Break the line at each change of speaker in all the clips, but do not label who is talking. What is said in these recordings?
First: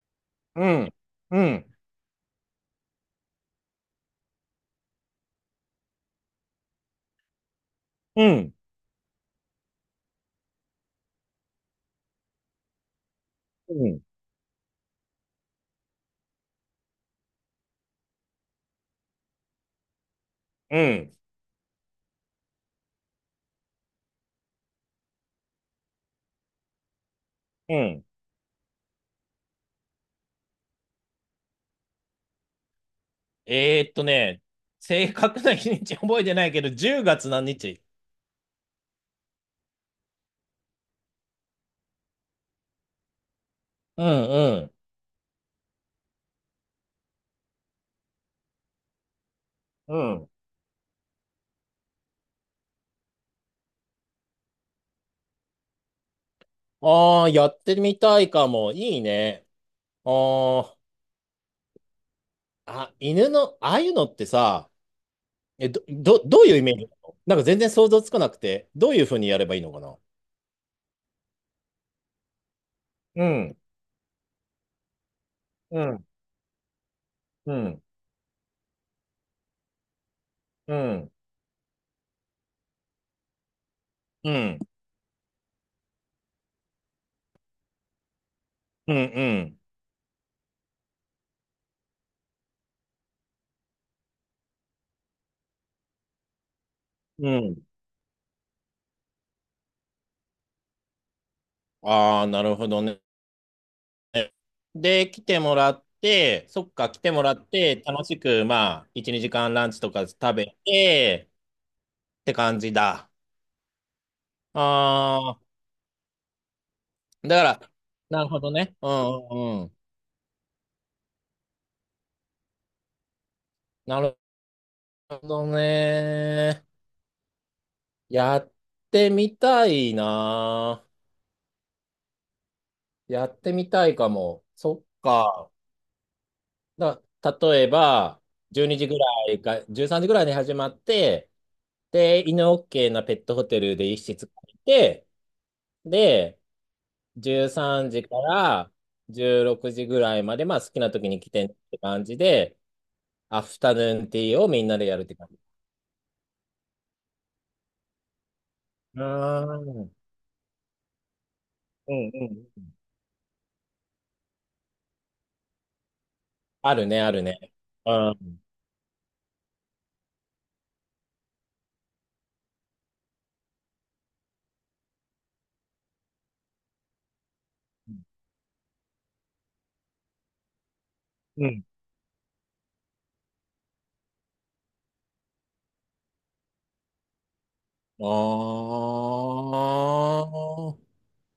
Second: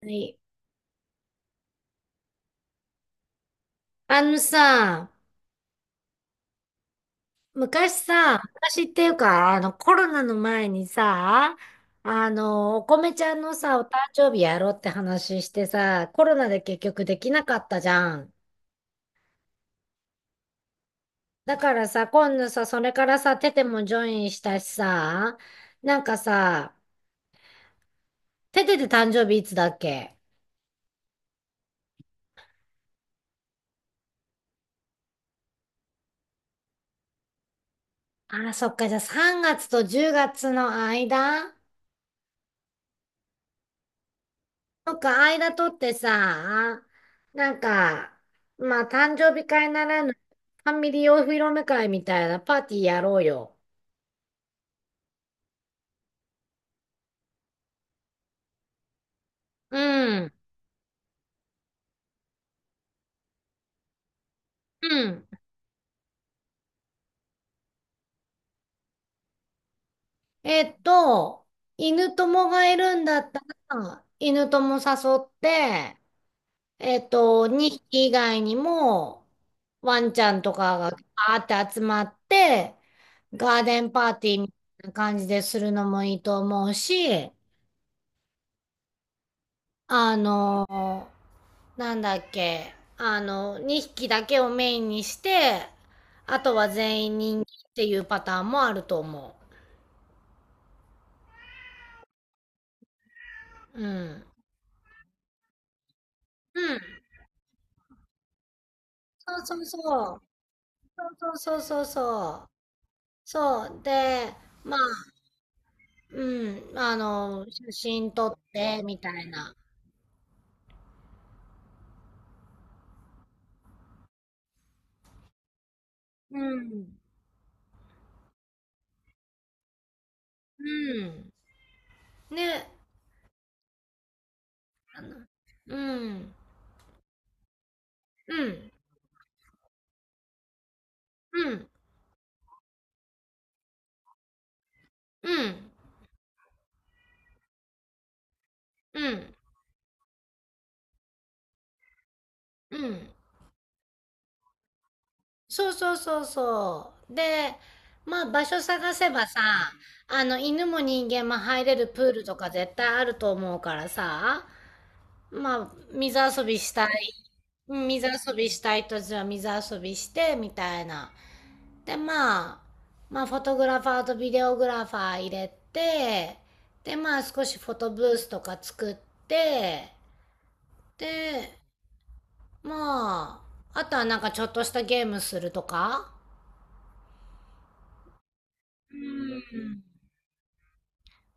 はい。
うん、うん、
あのさ、昔
う
さ、
ん、
昔っていうか、コロナの前にさ、お米ちゃんの
う
さ、お誕
ん、
生日やろうって話してさ、コロナで結局できなかったじゃん。
うん、
だからさ、今度さ、それからさ、テテもジョインしたしさ、なんかさ、
うん。
テテで誕生日いつだっけ？
えーっとね、正確な日にち覚えてないけど、10月何日？
あー、そっか、じゃあ3月と10月の間、
うん、うん、
なんか、間取ってさ、なんか、まあ、誕生日会な
う
らぬ、
ん。
ファミリーお披露目会みたいなパーティーやろうよ。
ああ、やってみたいかも。いいね。あ
うん。
ーあ、犬の、ああいうのってさ、
うん。
え、どういうイメージなの。なんか全然想像つかなくて、どういうふうにやればいいのかな？
えっと、犬友がいるんだ
う
った
ん、
ら、犬友誘っ
う
て、
ん、う
2
ん、
匹以外にも、ワンちゃんと
う
かがバ
ん、
ーって集まって、ガーデンパー
う
ティーみた
ん、
いな感じでするのもいいと思うし、
うん、うん。
あのなんだっけ、2匹だけをメインにして、あとは全員
う
人間っ
ん。
ていうパターンもあると思
ああ、なるほどね。
う。うん。
で、来てもらって、
う
そっ
ん。
か、来てもらって、楽しく、まあ、1、2
そう
時間
そう
ランチとか
そう。
食べて、
そうそうそうそう
っ
そ
て
う。
感じだ。
そう。で、まあ、
ああ、
うん。あ
だか
の、
ら、
写真
な
撮
る
っ
ほどね。
て、
う
みたい
んう
な。
んうん。なるほど
う
ね。
ん。
やってみたいな。
うん。ね。
やってみたいかも。そっか。
うん。
だ、例えば、
う
12
ん。
時ぐらいか、13時ぐらいに始まって、
うん。
で、犬 OK なペットホテルで一室借りて、
うん。
で、13時から
うん。
16時ぐらいまで、まあ好きな時に来てねって感じで、
うん。
アフタヌーンティーをみんなでやるって感じ。
そうそうそうそう。で、まあ場所探
う
せばさ、
ーん。
あの犬も人間も入れる
う
プ
ん
ールとか
うん。
絶対あると思うからさ、まあ水遊びし
ある
た
ね、あ
い、
るね。
うん、水
う
遊
ん。
びしたいとじゃあ水遊びしてみたいな。で、まあ、まあフォトグラファーとビデオグラファー入れて、で、まあ少しフォトブースとか作って、
う
で、
ん。
まあ、あとはなんかちょっとしたゲームするとか。
あ
うん、
あ。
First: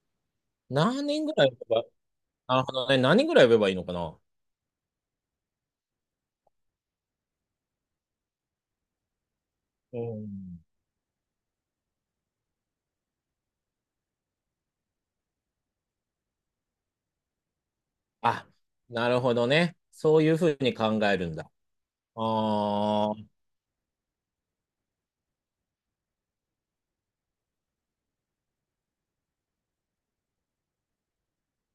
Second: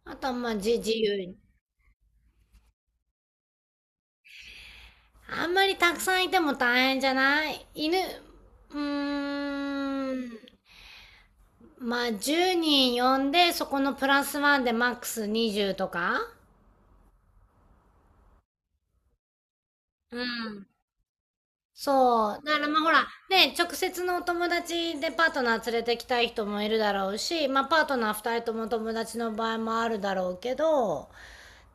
あとはまあじ自
何
由
人ぐ
に。
らい呼べば、なるほどね。何人ぐらい呼べばいいのかな？
あんまりたくさんいても大変じゃない？犬、うー
うん。
ん、まあ10人呼んで、そこのプラスワンでマックス20とか。
あ、なるほどね。
う
そういうふう
ん。
に考えるんだ。
そう。だからまあほら、
ああ。うん
ね、直接のお友達でパートナー連れてきたい人もいるだろうし、まあパートナー2人とも友達の場合もあるだろうけど、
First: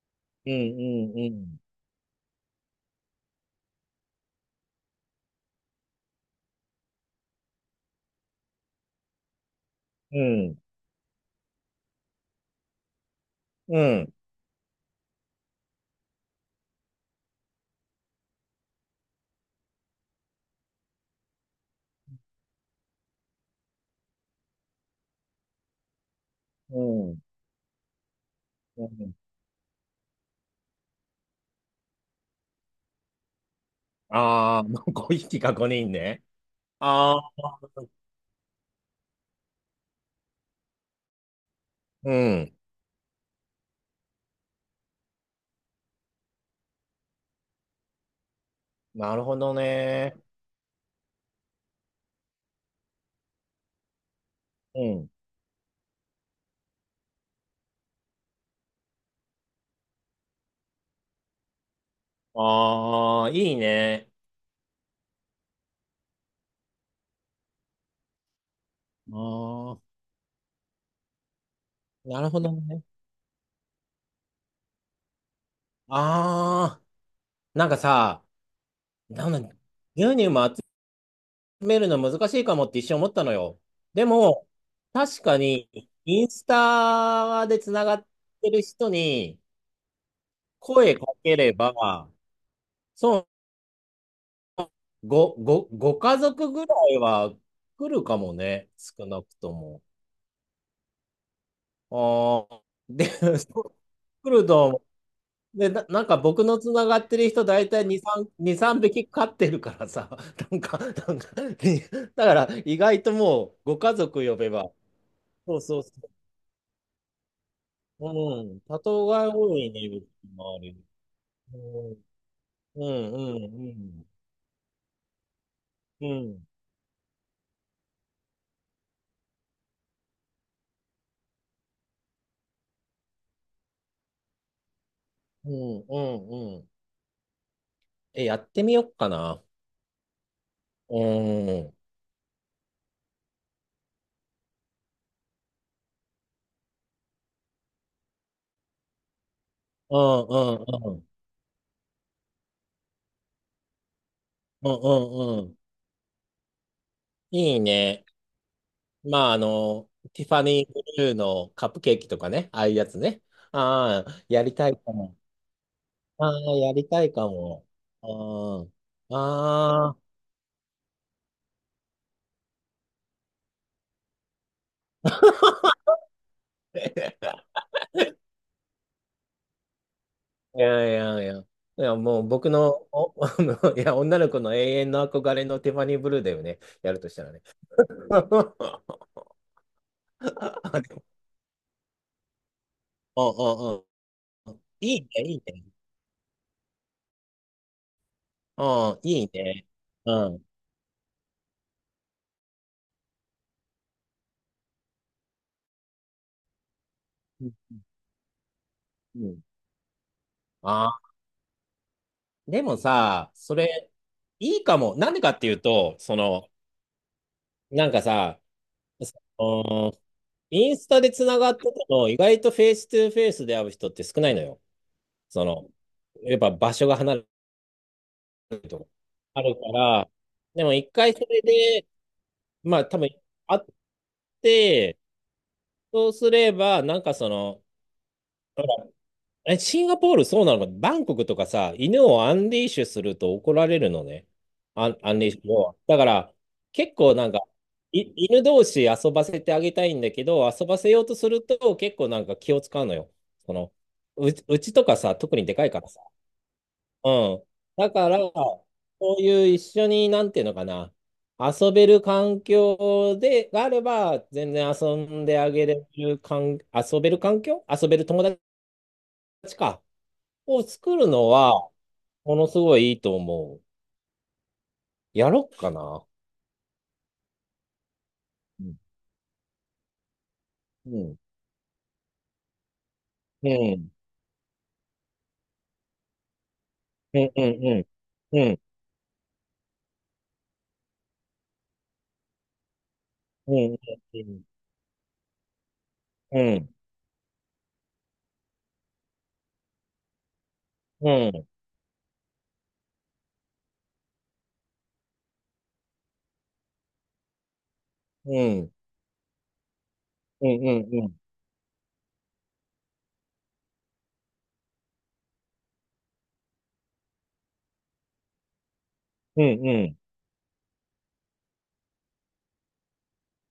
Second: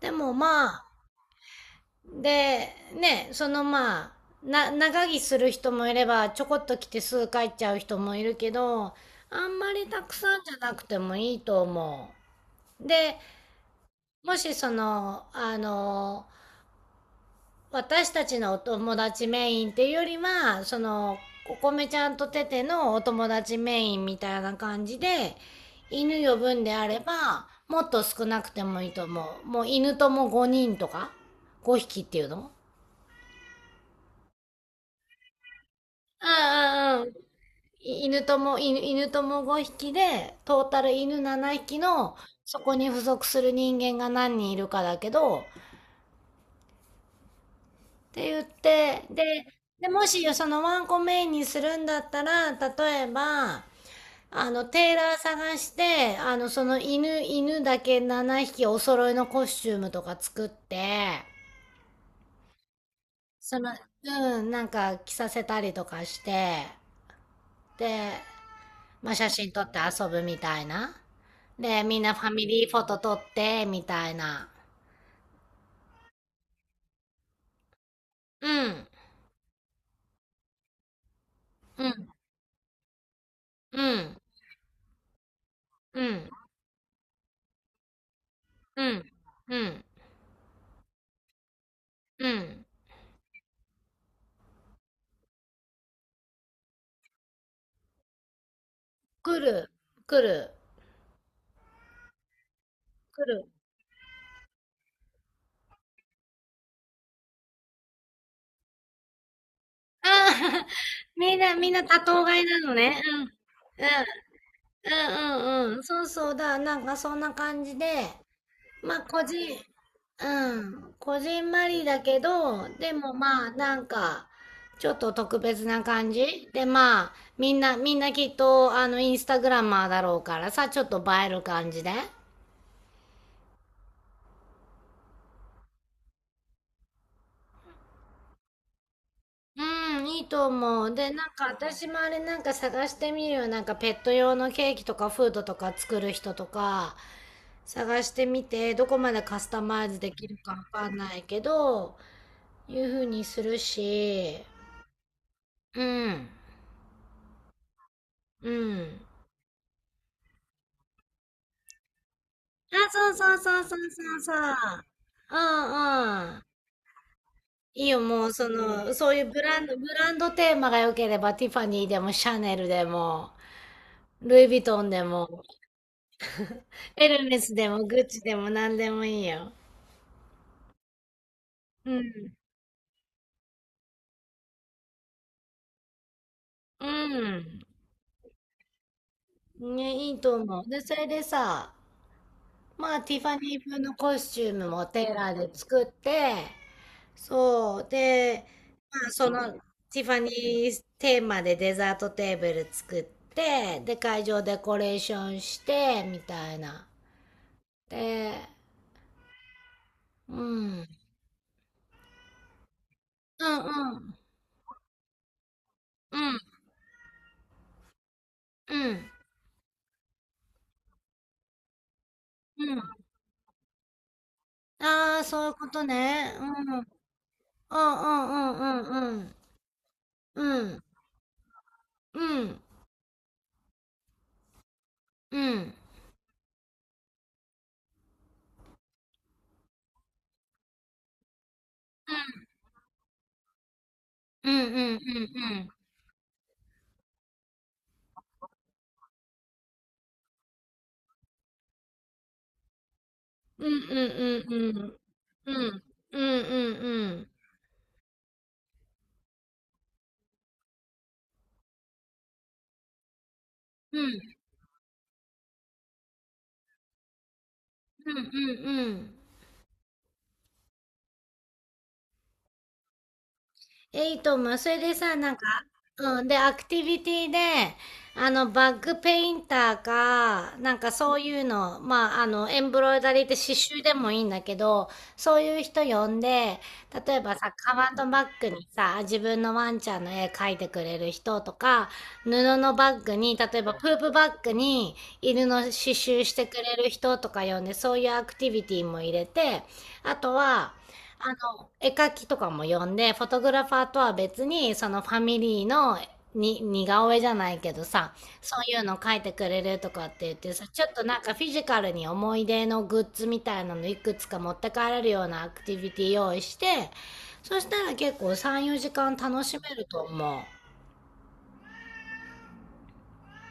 でも
う
まあ、
ん
で、ね、そのまあ、長着する人もいれば、ちょこっと着てすぐ帰っちゃう人もいるけど、あんまりたく
う
さん
ん。
じゃ
う
なくてもいいと思う。で、
ん。うん。
もしその、あの、私たちのお友達メインっていうよりは、その、お米ちゃんとテテのお友達メインみたいな感じで、犬呼ぶんで
う
あれ
ん。
ば、もっと少なくても
う
いいと
ん。
思う。もう犬とも5人とか ?5 匹っていうの。
ああ、まあ、5匹か5人ね。
うんうんうん。
ああ、
犬とも、犬とも5匹で、トータル犬7匹
う
の、
ん。
そこに付属する人間が何人いるかだけど、って言って、
な
で、
るほど
で、も
ね。
しそのワンコメインにするんだったら、例えば、あの、
う
テーラ
ん。
ー探して、あの、その犬だけ7匹お揃いのコスチュームとか作って、
ああ、いい
その、
ね。
うん、なんか着させたりとかして、で、まあ、写真撮っ
あ
て
あ、
遊ぶみたいな。で、みんな
な
フ
る
ァ
ほ
ミ
ど
リーフ
ね。
ォト撮ってみたいな。
ああ、なんかさ、
うん、
なんだ、牛乳も集め
う
るの
ん、
難しいかもって一瞬思ったのよ。
う
で
ん、
も、確かに、
う
イン
ん、
スタでつながってる
う
人
ん、
に
うん、
声かければ、
うん。
そう、ご家族ぐらいは来るかもね。少なく
来
と
る、
も。
来る、
ああ、で、
来 る。
そうクルドン、で、なんか僕のつながってる人、大体2、3、2、3匹飼ってるから
あ
さ、
ー
なんか、
みん な、みんな
で、
多頭
だか
飼い
ら
なの
意
ね。
外と
うん、うん、
もうご家族呼べば、
うん、
そう
うん、う
そう
ん。
そ
そうそうだ。なんかそんな感じで、
う、うん、多
まあ、
頭が多いね、うちの
う
周りに。
ん、こじんまりだけど、
う
で
ん、
も
うん、
まあ、
う
なん
ん、
か、ちょっと特別な
うん、
感
うん、
じで、まあ、みんなきっと、あの、インスタグラマーだろうからさ、ちょっと映える感じで。
うん、うんうん、え、やってみよっかな。
うん、いいと思う。
う
で、なんか
ん、うん、うん、
私もあれなんか探してみるよ。なんかペット用のケーキとかフードとか作る人とか探してみて、どこまでカスタマイ
う
ズできるかわか
ん、
ん
うん、
ないけど、いうふうにするし、
うん、うん、
うん、
いいね。
うん。
まあ、ティファニーブルーのカップケーキとかね、ああいうや
あ、
つ
そう
ね。
そうそうそう
あ
そう
あ、
そ
やり
う。
たいかも。
うん
あ
うん。
あ、やりたいかも。
いいよ、もうそ
あ
の、そういうブランド、ブ
あ、ああ。
ランドテーマが良ければ、ティファニーでも、シャネルでも、ルイ・ヴィトンでも、エル メスでも、グッチでも、何でもいいよ。
いやいやいや。い
う
や、もう
ん。
僕の、いや、女の子の永遠の憧れのティファニーブルーだよね。
う
やるとしたらね。
ん。ね、いいと思う。で、
あ
そ
でも、
れでさ、まあ、ティ
うん
フ
う
ァニー
ん
風
うん。
のコスチュームも
いいね、
テーラ
い
ー
い
で
ね。
作って、そう。で、
うん、
まあ、
い
そ
い
の
ね。
ティファニ
うん。
ーテーマでデザートテーブル作って、で、会場デコレーションして、みたいな。
う
で、
ん。
うん。うん
ああ、でもさ、
う
それ、
ん
いいかも。なんでかっていうと、そ
うん
の、なんかさ、
うん
そのインスタでつながってても、意外とフ
う
ェイ
ん。
ストゥフェイスで会う人って少ないのよ。
ああ、そ
そ
ういうこ
の、
とね。
やっ
う
ぱ場
ん。う
所が離れ
う
ると
んんう
あるから、でも一回それで、まあ多分会って、そうすれば、なんかその、え、シンガポールそうなのか、バンコクとかさ、犬をアンリーシュすると怒られるのね。
うん
ア
うん
ン、アンリーシュ
うん。
を。だから、結構なんか、犬同士遊ばせてあげたいんだけど、遊ばせようとすると結構なんか気を使うのよ。そ
うん
の、
う
うち、
んうん
う
う
ちとか
ん。
さ、特に
う
でかいか
ん
らさ。
うんうんう
う
ん。
ん。だから、そういう一緒に、なんていうのかな、遊べる環境で、があれ
う
ば、
ん
全然遊んであげれる環、遊べる環境遊べる
うんうん
友達
うん。
か。を作るのは、ものすごいいいと思う。
え、いいと思う。それでさ、
や
なんか、
ろっかな。
うん。で、アクティビティで、あの、
う
バ
ん。
ッグペインターか、なんか
う
そ
ん。
ういうの、まあ、あの、エンブロイダリーって
う
刺繍
ん。
でもいいんだけど、そういう人呼んで、例
う
え
ん。
ば
う
さ、カ
ん。
バンとバッ
う
グ
ん。
にさ、自分のワンちゃんの絵描いてくれる人とか、布のバッグに、例え
う
ばプ
ん。
ープバッグに犬の刺繍し
う
てく
ん。
れる人とか呼んで、そういうアクティビティも入れて、あとは、
うん。うん。
絵描きとかも呼んで、フォトグラファーとは別に、そのファミリーのに似顔絵じゃないけどさ、
うん。
そ
う
う
ん。
いうの描いてくれるとかって言っ
う
てさ、ちょっとな
ん。
んかフィジカルに思い出のグッズみたいなのいくつか持って帰れるようなアクティビティ用意して、そしたら結構3、4時間楽
う
し
ん。
め
う
る
ん、
と思う。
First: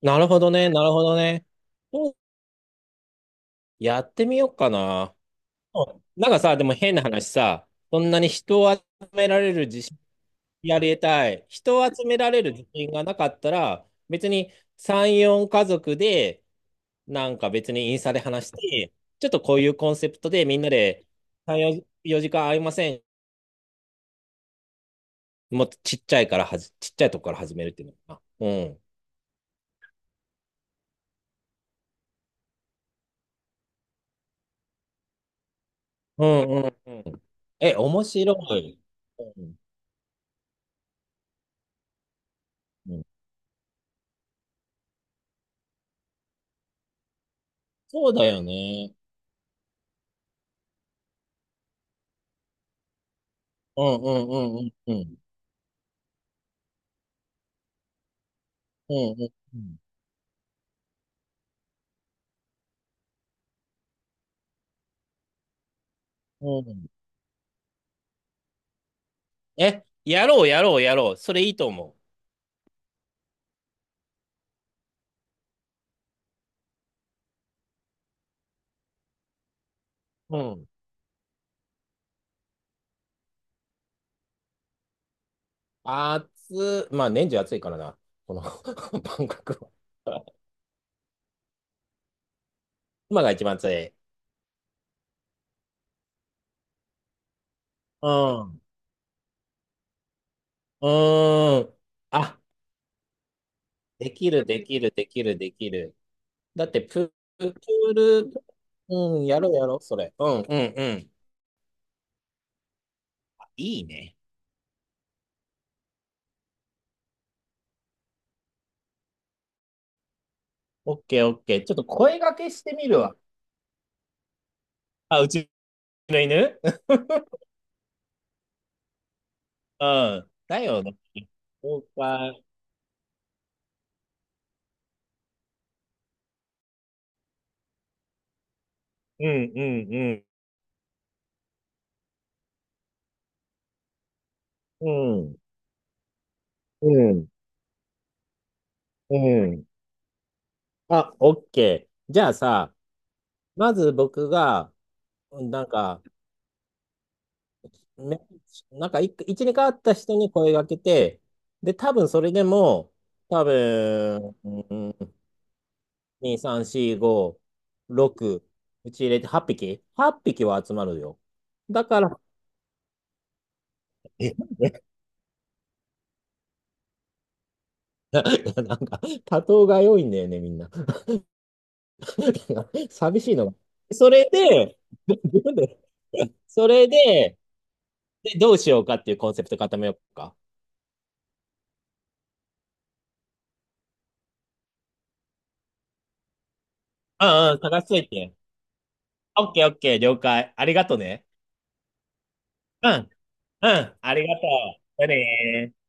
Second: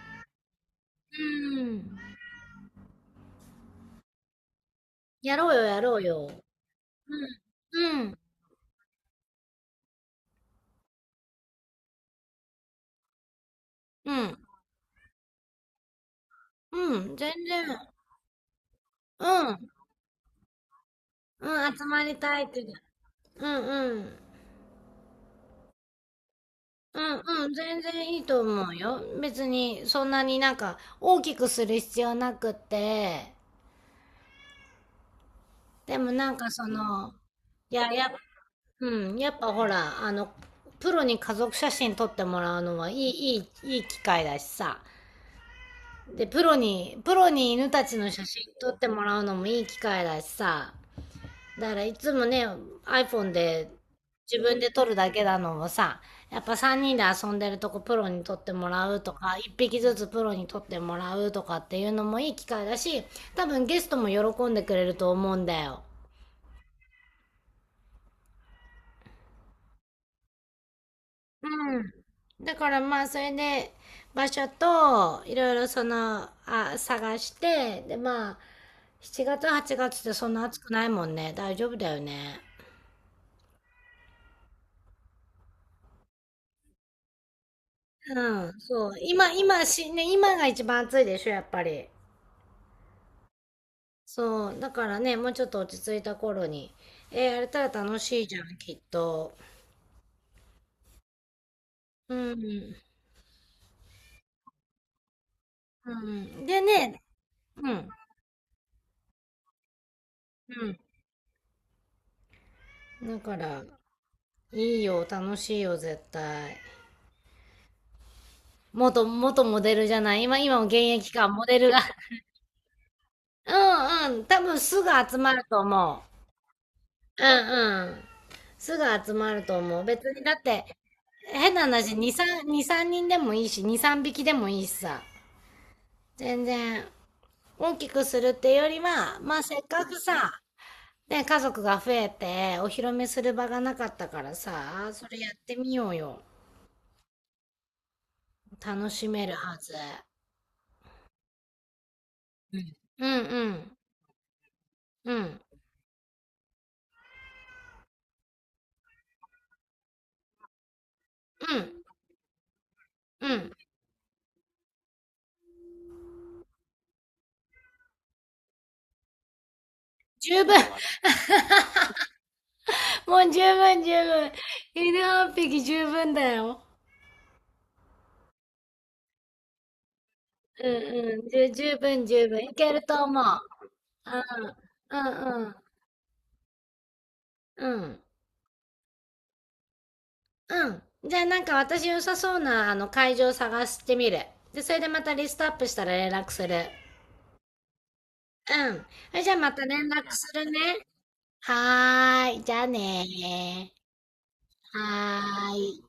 なるほどね。なるほどね。
うん。
そうやってみようかな。
やろうよ、や
う
ろう
ん、なんか
よ。
さ、でも変な
う
話
ん。
さ、そ
う
ん
ん。
なに人を集められる自信やりたい。人を集められる自信がなかったら、
う
別
ん。
に3、4家族で、
うん。
な
全
んか別
然。
にインスタで話して、
う
ちょっとこうい
ん。
うコンセプトでみんなで3、
うん。
4
集まり
4
たい
時
っ
間会い
て。
ません。
うんうん。
もっとちっ
う
ちゃいと
ん
こから
うん、
始めるっ
全
ていう
然
の
い
か
いと
な。う
思う
ん。
よ。別にそんなになんか大きくする必要なくって、でも
う
なんか
んう
そ
んう
の、
ん。
い
え、
や、
面白い。
うん、やっ
う
ぱ
ん
ほら、あの、プロに家族写真撮ってもらうのは
うん、
いい、いい機会だしさ。で、プロに犬たちの
そう
写
だよ
真撮って
ね。
もらうのもいい機会だしさ。だからいつもね、iPhone で
うんうん
自分
う
で
ん
撮
う
る
んう
だ
ん。
けなのをさ、やっぱ3人で遊んでるとこプロに撮ってもら
う
う
ん
と
うん
か、1匹
う
ずつプロに撮ってもらうとかっていうのもいい機会だし、多分ゲストも喜んでくれると思うんだよ。
ん。うん、え、やろうやろうやろう。それいいと
うん。
思
だからまあそれで場所といろいろその、あ、探して、でまあ7月8月ってそん
う。う
な暑
ん。
くないもんね。大丈夫だよね。
まあ年中暑いからな、この
うん、そう。
万
今、今
博
し、ね、
は。
今が一番暑いでしょ、やっぱり。
今が一番暑い。
そう、だからね、もうちょっと落ち着いた頃に、やれたら楽
う
しいじゃん、
ん。
きっと。
うーん。
う
あ、
ん、
できる、できる、できる、でき
う
る。
ん。で
だって
ね、
プ、プ
うん、
ール、うん、やろうやろう、それ。うん、う
う
ん、
ん。
うん。
だから、
いいね。
いいよ、楽しいよ、絶対。元モデルじゃない？今も現
オッ
役
ケ
か、
ー、オッ
モデ
ケー。
ル
ちょっ
が。
と声 掛けしてみるわ。
うん、うん。多分すぐ集
あ、う
まる
ち
と思
の犬。
う。うんうん。すぐ集まると 思う。
う
別に
ん。
だっ
だ
て、
よね。
変な
そう
話、2、
か。
3、2、3人でもいいし、2、3匹でもいいしさ。全然、大きくするっていうよりは、
う
まあ
ん、
せ
う
っか
ん、
く
うん。
さ、ね、家族が増えて、お披露目する場がなかったから
う
さ、それやっ
ん、
てみようよ。
うん、
楽し
う
めるは
ん。
ず。
あ、オッケー。じゃあさ、
うんう
ま
ん、
ず僕が、
うん、
うん、なんか、めなんか二回会った人に声がけて、
うん、
で、多分それでも、
う
多
ん。
分、うん、2、3、4、5、6、うち入れて8匹 ?8 匹はっぴ
十
き
分、
は集まるよ。だから、
もう十分、十分。
え、
犬8匹十分だよ。
なんか、多頭が良いんだよね、みん
う
な。
んうん、十分、十分。いける と
寂
思う。
しいのが。そ
うん、
れで、
う
自
ん、うん、
分でそれで、
うん、
で、どうしようかっていうコンセプト固めようか。
うん。じゃあなんか私良さそうなあの会場探してみる。で、それでまたリストアップしたら連絡する。
うんうん、探しといて。
うん。それじゃあ
オッ
ま
ケ
た
ーオッ
連
ケー、
絡
了
する
解。あり
ね。
がとね。
はーい。じゃあ
うん。う
ねー。
ん、ありがとう。じゃあ
はー
ね
い。
ー。